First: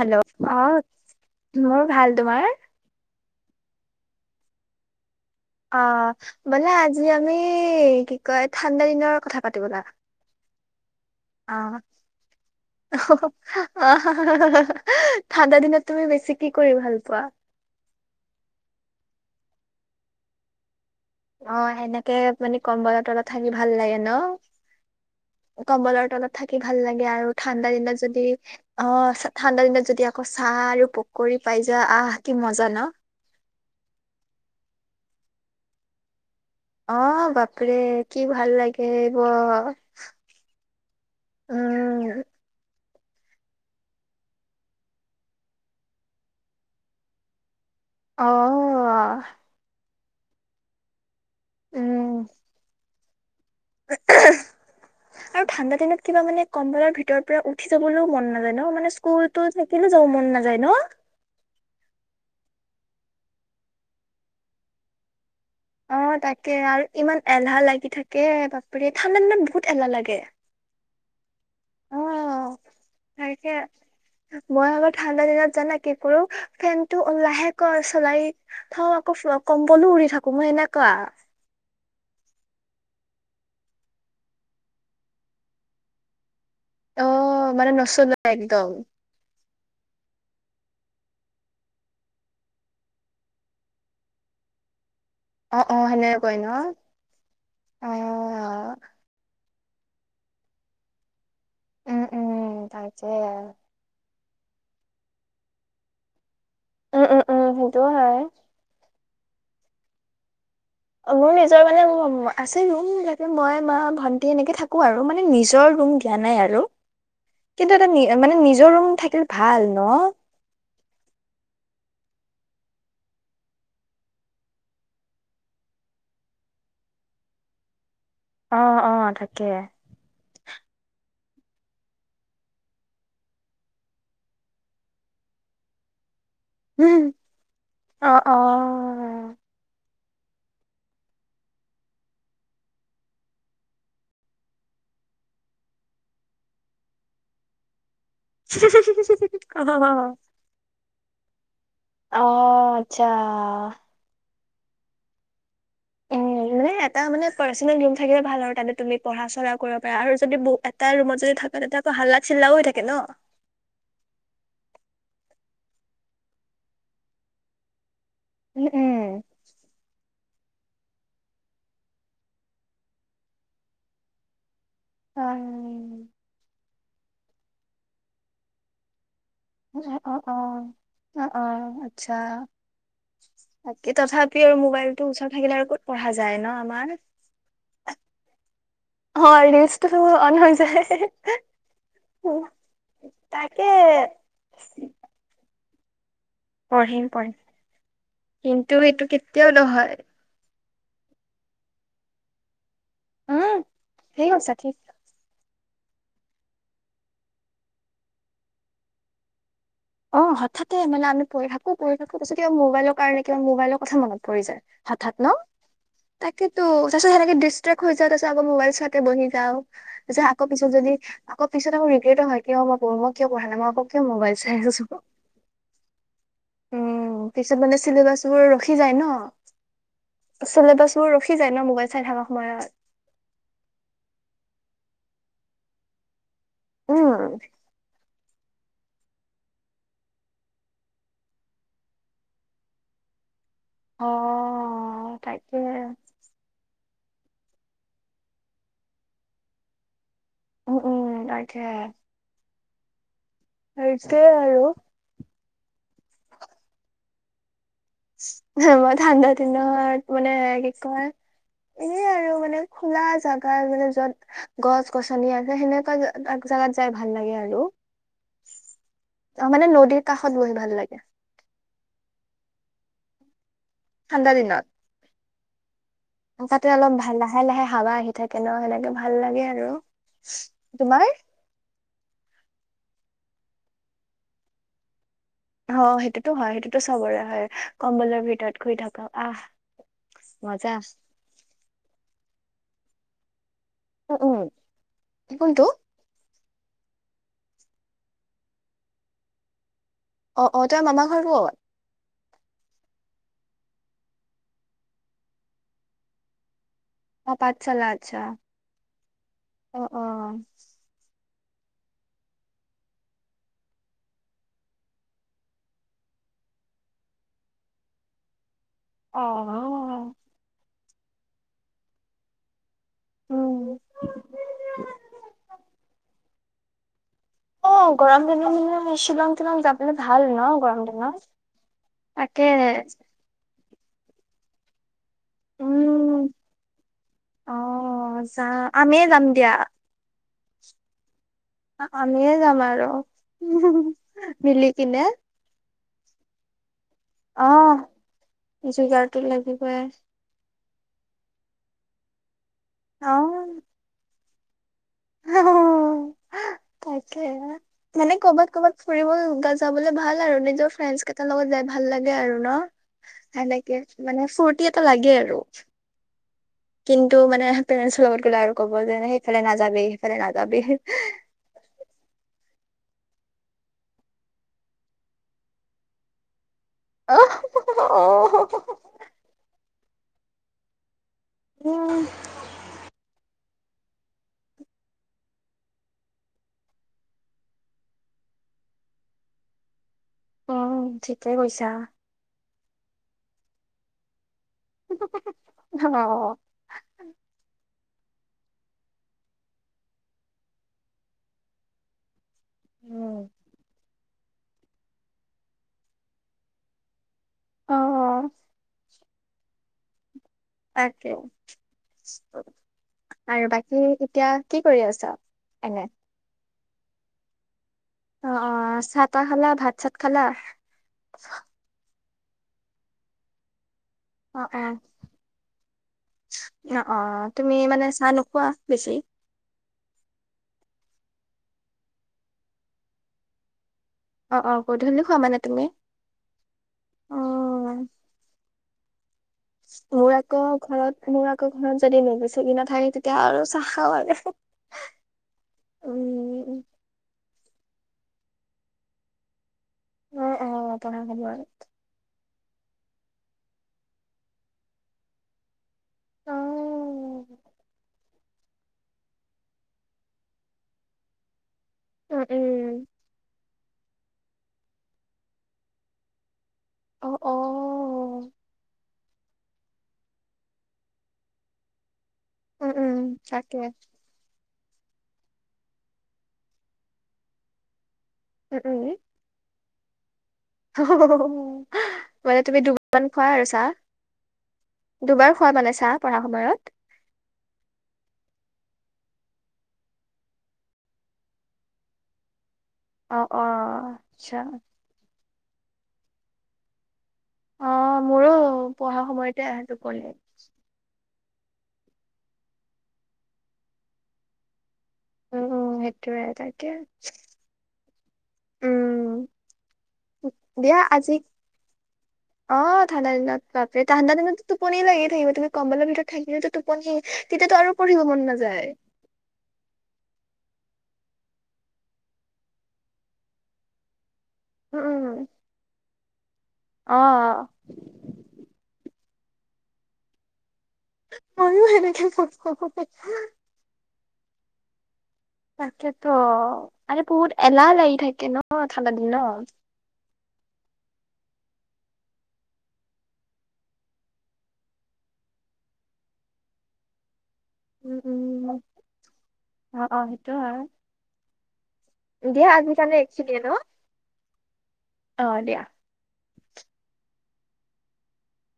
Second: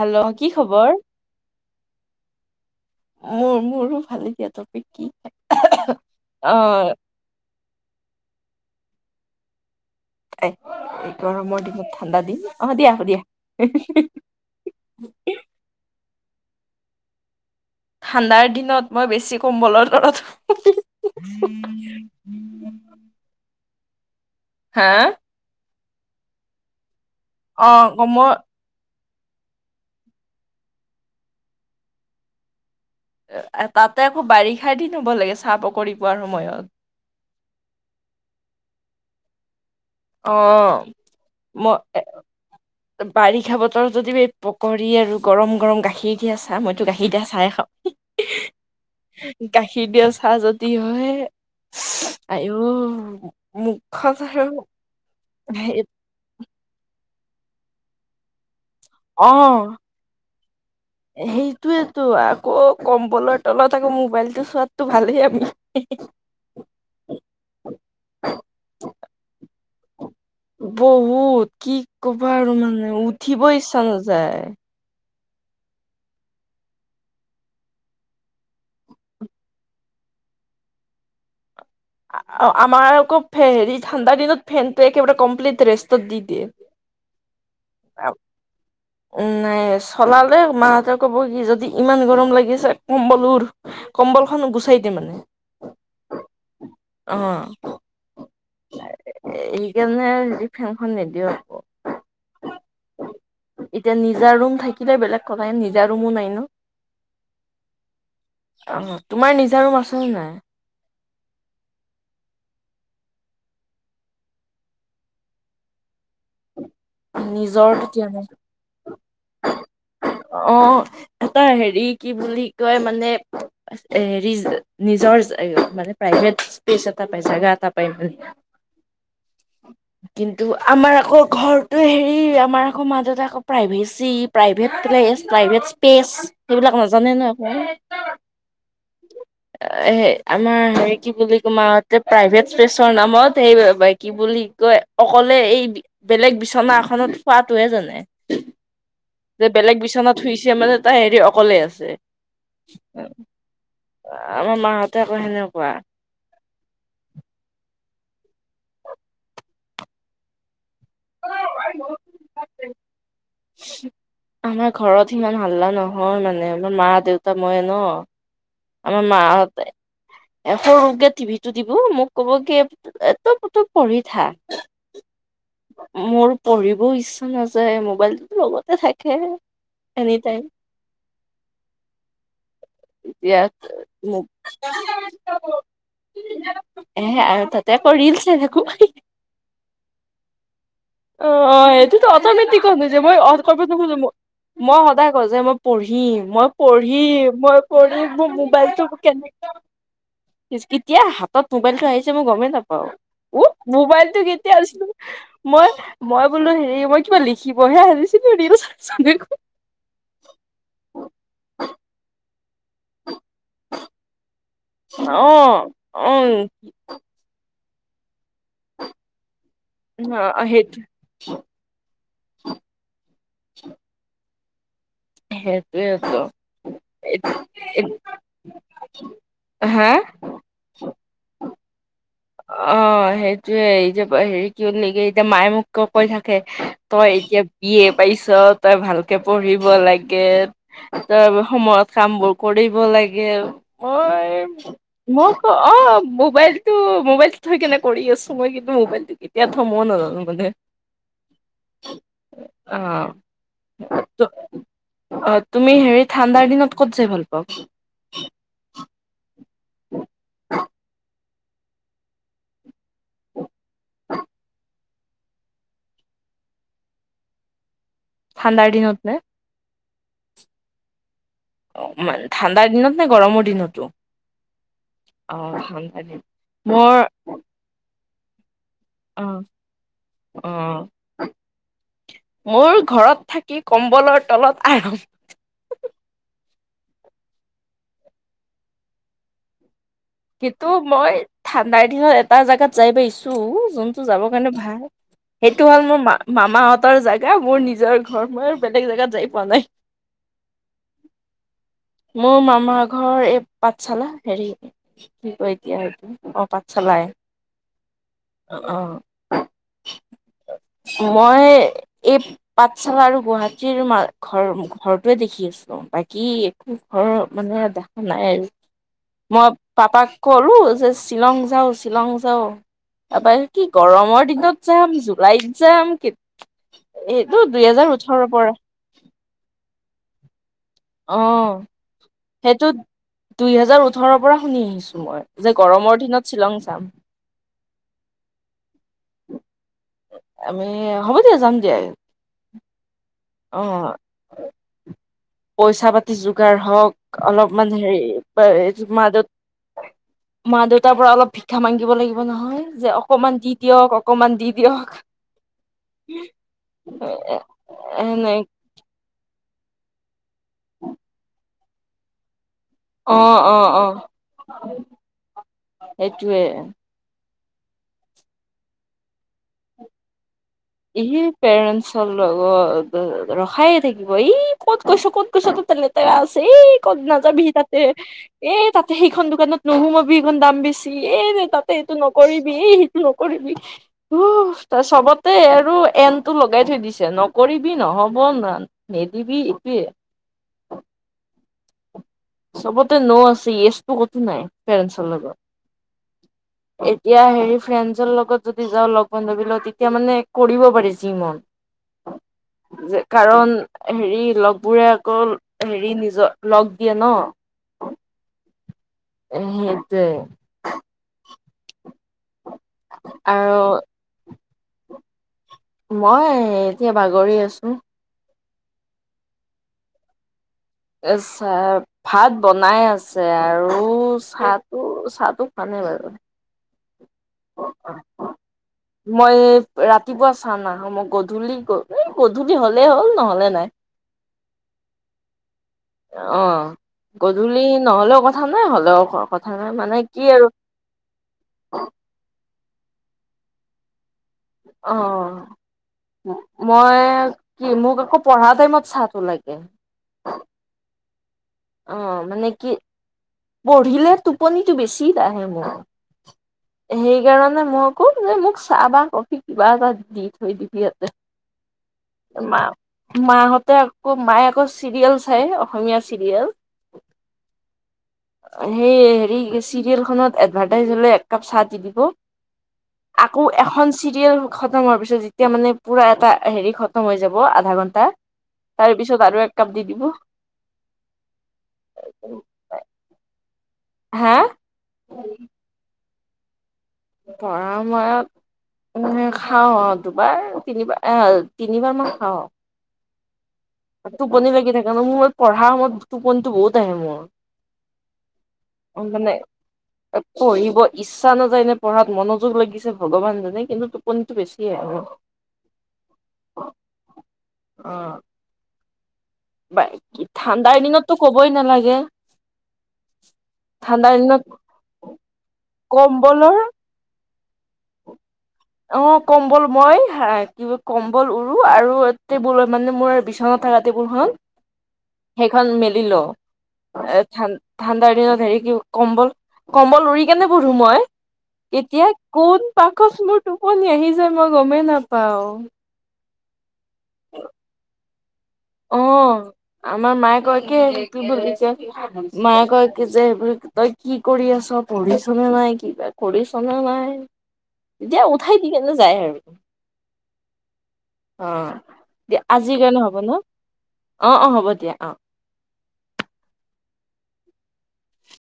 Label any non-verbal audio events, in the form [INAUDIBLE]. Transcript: Hello কি আহ খবৰ? মোৰ ভাল তোমাৰ মোৰ মোৰো ভালে দিয়া। তপিক কি? অ বোলে অ' আজি আমি কি কয় ঠাণ্ডা দিনৰ কথা পাটো বলা। [UNINTELLIGIBLE] আহ দিনত ঠাণ্ডা দিন অ' দিয়া হ'ব দিয়া আহ ঠাণ্ডা দিনত তুমি বেছি কি কৰি ভাল পোৱা? ঠাণ্ডাৰ দিনত মই বেছি কম্বলৰ তলত অ' সেনেকে মানে উম কম্বলৰ তলত থাকি ভাল লাগে ন হা কম্বলৰ তলত থাকি ভাল লাগে আৰু ঠাণ্ডা অ' দিনত যদি কমৰ অ ঠাণ্ডা দিনত যদি আকৌ চাহ আৰু পকৰি পাই যা, আহ কি মজা ন? তাতে আকৌ বাৰিষা দিন হ'ব লাগে চাহ পকৰি পোৱাৰ সময়ত। অ বাপৰে কি ভাল লাগে এই বোৰ। অহ মই বাৰিষা বতৰত যদি পকৰী আৰু গৰম গৰম গাখীৰ দিয়া চাহ মইতো গাখীৰ দিয়া চাই খাওঁ। অ। চ যদি হয় উম আইও মুখত আৰু আৰু ঠাণ্ডা দিনত কিবা মানে কম বলৰ ভিতৰ পৰা উঠি যাবলৈও মন নাযায় ন ম। মানে [UNINTELLIGIBLE] স্কুলতো অ' থাকিলে যাব মন নাযায়? ন সেইটোয়েতো আকৌ কম্বলৰ তলত আকৌ মোবাইলতটো চোৱাতটো ভালেই আমি অ তাকে আৰু ইমান এলাহ লাগি থাকে বাপৰি ঠাণ্ডা দিনত বহুত এলাহ লাগে। বহুত কি অ কবা আৰু মানে উঠিব তাকে ইচ্ছা নাযায়। মই আকৌ ঠাণ্ডা দিনত জানা কি কৰো ফেন টো লাহে চলাই থওঁ আকৌ কম্বলো উৰি থাকো। তুমি এনেকোৱা। আমাৰ আকৌ হেৰি ঠাণ্ডা দিনত ফেনটো একেবাৰে কমপ্লিট ৰেষ্টত দি দিয়ে। অ মানে নচলে একদম। উম নাই চলালে মাহঁতে ক'ব কি যদি ইমান গৰম লাগিছে কম্বলোৰ কম্বল খন গুচাই দিয়ে মানে। অ অ সেনেক কয় ন? অ অ। কেনে ফেনখন নিদিও আক। উম উম তাকে। এতিয়া নিজা ৰুম থাকিলে, বেলেগ কথা। নিজা ৰুমো নাই ন। উম উম উম সেইটোও হয় আহ তোমাৰ নিজাৰুম আছে নে নাই। মোৰ নিজৰ মানে আছে ৰুমাকে মই মা ভন্টি এনেকে থাকো আৰু মানে নিজৰ ৰুম। ৰোম দিয়া নাই আৰু। কিন্তু নিজৰ এটা কে নি দিয়া মানে নিজৰ নাই ৰুম থাকিলে ভাল ন। অ এটা হেৰি, কি বুলি কয়, মানে হেৰি নিজৰ মানে প্ৰাইভেট স্পেচত, পেছে জাগা এটা পায় মানে অ অ থাকে। কিন্তু আমাৰ আকৌ ঘৰটো হেৰি আমাৰ আকৌ মা দেউতাক আকৌ প্ৰাইভেচ C private place private space. সেইবিলাক উম, নাজানে না। অ অ আমাৰ হে কি বুলি ক আমাৰ প্ৰাইভেট প্লেচৰ নামত সেই কি বুলি কয় অ কলে এই বেলেগ বিচনা এখনত হুৱাটোৱে জানে। যে অ বেলেগ বিচনাত শুইছে মানে তাই হেৰি অকলে আছে। অহ আচ্ছা। আমাৰ মাঁহতে আকৌ সেনেকুৱা। উম মানে এটা মানে পাৰ্চনেল ৰুম থাকিলে ভাল আৰু তাতে তুমি পঢ়া চয়া কৰিব পৰা আৰু যদি ব তাই ৰুমত যদি থাকে তেতিয়া আকৌ হাল্লাক চিল্লাও হৈ থাকে ন। আমাৰ ঘৰত সিমান হাল্লা নহয় মানে আমাৰ মা দেউতা মই ন উম উম। আমাৰ ম হতে। এ সৰুকে টিভিটো দিব মোক কব কি এ তপ তপ পঢ়ি থা। অ মোৰ পঢ়িবও ইচ্ছা নাযায় মোবাইলটোতো লগতে থাকে। অহ এনি অ অহ টাইম অহ অ আচ্ছা। এতিয়াত বাকী মোক তথাপি আৰু মোবাইলটো ওচৰত থাকিলে আৰু ক'ত পঢ়া যায় ন [UNINTELLIGIBLE] আমাৰ স আৰু তাতে অ ৰিল চাই থাকো। অ ৰিলচটো অন হৈ যায় অ অ সেইটোতো অটমেটিক তাকে [UNINTELLIGIBLE] মই সদায় কওঁ যে মই পঢ়িম, মই পঢ়িম মই পৰি মোৰ কিন্তু মোবাইলটো এইটো কেনে, কেতিয়াও নহয় কেতিয়া হাতত মোবাইলটো আহি যাই মই গমেই নাপাও উ উম মোবাইলটো ঠিক কৈছা কেতিয়া ঠিক আছিল। মই মই বোলো হেৰি মই কিবা লিখিবহে আহিছিলো ল। [UNINTELLIGIBLE] অ হঠাতে মানে আম পঢ় থাকো পঢ় থাকো পিছত কিবা মোবাইলৰ কাৰণে কিবা মোবাইৰ কথা মন। যায় হঠাৎ ন? অ', উম, তাকেতো তাৰিছত সেনেকে ডিষ্টাৰ্ব হৈ য়ায। তই আকৌ মোবাইল চাতে বহি যাও, আকৌ পিছত সেইটো যদি আকৌ পিছতে মোৰ ৰিগ্ৰেট হয়। কিয় মই [UNINTELLIGIBLE] মোবল চাই আছো সেইটোয়েটো। উম পিছত মানে চিলেবাচ বোৰ ৰখি যায় হা ন চিলেবাচ বোৰ ৰখি যায় ন মোক অ সেইটোয়ে। এই যে হেৰি কি লেকে এতিয়া মায়ে মোক ক কৈ থাক - তই উম। এতিয়া বিয়ে। পাইৰিছ তই ভালকে পঢ়িব লাগে তই সময়ত কাম বোৰ কৰিব লাগে। লাগে অ মই মোক তাকে অ মোবাইল। মোবাইলত থৈ কেনে কৰি আছো মই কিন্তু মোবাইলটো কেতিয়া থ মই নাজানো। মানে উ উম তাকে। অ আছে ত আৰু। অ তুমি হেৰি ঠাণ্ডাৰ দিনত ক'ত যাই ভাল পাওঁ। মই ঠাণ্ডা দিনৰ মানে কি কয়। এয় আৰু মানে খোলা জোগা মানে যত গছ গছনি আছে সেনেকুৱা। জগাত যাই ভাল লাগে আৰু। ঠাণ্ডাৰ দিনত নে। অ মানে নদীৰ কাষত বহি ভাল লাগে। অন ঠাণ্ডাৰ দিনত নে গৰমৰ দিনত। ঠাণ্ডা, দিনত অ। দিন তাতে অলপ মোৰ ভাল লাহে লাহে হাৱা আহি থাকে ন সেনেকে ভাল অ লাগে আৰু অ তোমাৰ। মোৰ ঘৰত থাকি কম্বলৰ তলত আৰাম। অ সেইটোতো হয় সেইটোতো চবৰে হয় কম্বলৰ ভিতৰত শুই থাক আহ। সেইটো মজা। মই ঠাণ্ডাৰ, দিনত এটা জাগাত যাই পাইিছো। যোনটো উম যাবৰ উম। কাৰণে ভাল কোনটো সেইটো হ'ল মোৰ মা মামাহঁতৰ জেগা মোৰ নিজৰ ঘৰ মই বেলেগ জেগাত যাই পোৱা নাই। অ অ তোমাৰ মামা ঘৰ কত। মোৰ মামাৰ ঘৰ এই পাঠশালা হেৰি কি কয় এতিয়াম অ পা। অ পাঁচশালা আচ্ছা অ অ অ। মই এই পাঠশালা, আৰু গুৱাহাটীৰ, মা ঘৰ ঘৰৰতোৱে দেখি আছিলো বাকী কি একো ঘৰৰ মানুহে দেখা নাই আৰু অ অ। কৰলো যে শ্বিলং যাওঁ শ্বিলং যাওঁ তাৰপৰা কি উম। গৰমৰ দিনত যাম জুলাইত যাম কে- অ গৰম দিনৰ দি আমি শ্বিলং, তিশ্বিলং যাবলৈ ভাল ন গৰম দিনত। অ তাকে। সেইটো দুই হেজাৰ ওঠৰৰ পৰা শুনি আহিছো মই। যে গৰমৰ উম দিনত শ্বিলং চাম। অ যাম আমি এই যাম দিয়া। আমি হ'ব দিয়া যাম দিয়া আমি যাম আৰু। অ মিলি কিনে। পইচা পাতি যোগাৰ হওঁক অ অলপমান হেৰি যোগাৰটো মাজত লাগিবই মা দেউতাৰ পৰা অলপ ভিক্ষা মাগিব লাগিব নহয়। যে অকণমান দি দিয়ক অকণমান দি দিয়ক। অ। উম। তাকে মানে কৰ'বাত ক'বাত ফুৰিবা যাবলে ভাল। আৰু নিজৰ ফ্ৰেণ্ডছ কেইটাৰ লগত যাই ভাল লাগে আৰু ন? অ অ সেনেকে অ মানে ফুৰ্তি এটা লাগে আৰু। টোৱে কিন্তু গলে আৰু ক' যেনে সেইফালে নযাবি সেইফালে নাযায়। [UNINTELLIGIBLE] ই পেৰেন্টছৰ লগত- ৰখাইে থাকিব, এই ক'ত কৈছো ক'ত কৈছ তোৰ ততে লেটেৰা আছে [UNINTELLIGIBLE] এই ক'ত অ' নাযাবি, তাতে এ তাতে সেইখন দোকানত নোসুমাবি সেইখন দাম বেছি। এ তাতে এইটো উম নকৰিবি এই সেইটো নকৰিবি ত ত চবত- তে আৰু এনটো লগাই থৈ দিছে নকৰিবি নহ'ব ন নিদিবি একোৱেইে। উম ঠিকে কৈছা। চবতে ন আছে ইয়েচটো কতো নাই ফ্ৰেন্সৰ লগত অ এতিয়া হেৰি ফ্ৰেন্স। ৰ লগত যদি যাওঁ লগ বান্ধৱী তেতিয়া মানে কৰিব পাৰি যি মন। যে উম কাৰণ হেৰি লগ বোৰে আকৌ হেৰি নিজৰ লগ দিয়ে ন। অহ অ। অ সেইটোৱে। তাকে আৰু বাকী এতিয়া কি কৰি আছা। এনে মই এতিয়া বাগৰি আছো। অ অ চাহ তাহ খালা ভাত চাত খালা। আছা ভাত বনাই আছে আৰু উ অ অ চাহটো চাহটো খোৱা নাই বাৰু। অ অ তুমি মানে চাহ নোখোৱা বেছি মই ৰাতিপুৱা চা নাখাও ম। [UNINTELLIGIBLE] গধূলি, গধূলি হ'লেই হ'ল নহ'লে নাই। অ অ গধূলি খোৱা মানে তুমি- অহ। গধূলি, অ নহ'লেও কথা নাই হলেও কথা নাই মানে মোৰ কি আকৌ আৰু [UNINTELLIGIBLE] মোৰ আকৌ ঘৰত যদি নোখোজে। ঠাৰ তেতিয়া আৰু চাহ খা লাগে। অ। মই কি মোক আকৌ পঢ়া টাইমত চাহটো লাগে। অ অ অ পঢ়া সময়ৰ [UNINTELLIGIBLE] অ মানে কি। পঢ়িলে টোপনিটো বেছি আহে মোৰ। অ সেই উম কাৰণে মই কওঁ যে মোক চাহ বা কফি কিবা এটা দি থৈ দিবি ইয়াতে [UNINTELLIGIBLE] [INAUDIBLE] মা উম মাহঁতে আকৌ মায়ে আকৌ চিৰিয়েল চাই অসমীয়া চিৰিয়েল। অ অ সেই হেৰি চিৰিয়েলখনত এডভাৰ্টাইজ হলে এক কাপ চাহ দি দিব উম উম আকৌ তাকে এখন চিৰিয়েল। খতম হোৱাৰ পিছত যেতিয়া মানে পূৰা এটা হেৰি খতম হৈ যাব আধা ঘণ্টা তাৰ পিছত আৰু এক কাপ দি দিব অ হ হ মানে তুমি দুবিমান খুৱাই আৰু চাহ। হা [UNINTELLIGIBLE] দুবাৰ খোৱা মানে চাহ পঢ়া সময়ত? পঢ়া সময়ত খাওঁ অ দুবাৰ তিনিবাৰ, তিনিবাৰ মান খাওঁ অ অ অ আচ্ছা টোপনি লাগি থাকে ন মোৰ পঢ়াৰ সময়ত টোপনি বহুত আহে মোৰ অ মোৰো পঢ়া মানে সময়তে আহে টোপনি পঢ়িব ইচ্ছা [UNINTELLIGIBLE] নাযায় নে পঢ়াত মনোযোগ লাগিছে ভগৱান জানে কিন্তু টোপনিটো বেচি [UNINTELLIGIBLE] কি আৰু উম উম সেইটোয়ে তাকে অ। উম। বা দিয়া ঠাণ্ডাৰ আজি দিনতো কবই নালাগে। অ ঠাণ্ডা দিনত ঠাণ্ডাৰ দিনত ঠাণ্ডাদিনতটো টোপনি লাগিয়ে থাকিব, তুমি কম্বলৰ ভিতৰত থাকিলে কম্বলৰ টোপনি- তেতিয়াতো আৰু পঢ়িব মন নাযায়। অ কম ব'ল মই কি? কম্বল উৰু আৰু টেবুল মানে মোৰ বিচনাত থাকা টেবুলখন উম উম সেইখন মেলি লওঁ। অ ঠাণ্ডাৰ দিনত হেৰি কি- কম্বল কম্বল উৰি কেনে, পঢ়ো মই ময়ো সেনেকে এতিয়া কোন পঢ়ো পাষত মোৰ টোপনি আহি যায় মই গমেই নাপাওঁ। তাকেত আৰে বহুত এলাহ লাগি থাকে ন। ঠাণ্ডা অ দিনত আমাৰ মায়ে কয় কি কি বুজিছে মায়ে কয় কি যে, এইবোৰ তই কি কৰি আছ,? পঢ়িছনে নাই কিবা কৰিছনে? নাই, উম এতিয়া উম উঠাই দি কেনে যায় আৰু। অ অ সেইটো হয় অ, দিয়া আজিৰ কাৰণে হ'ব ন? অ অ হ'ব দিয়া অ।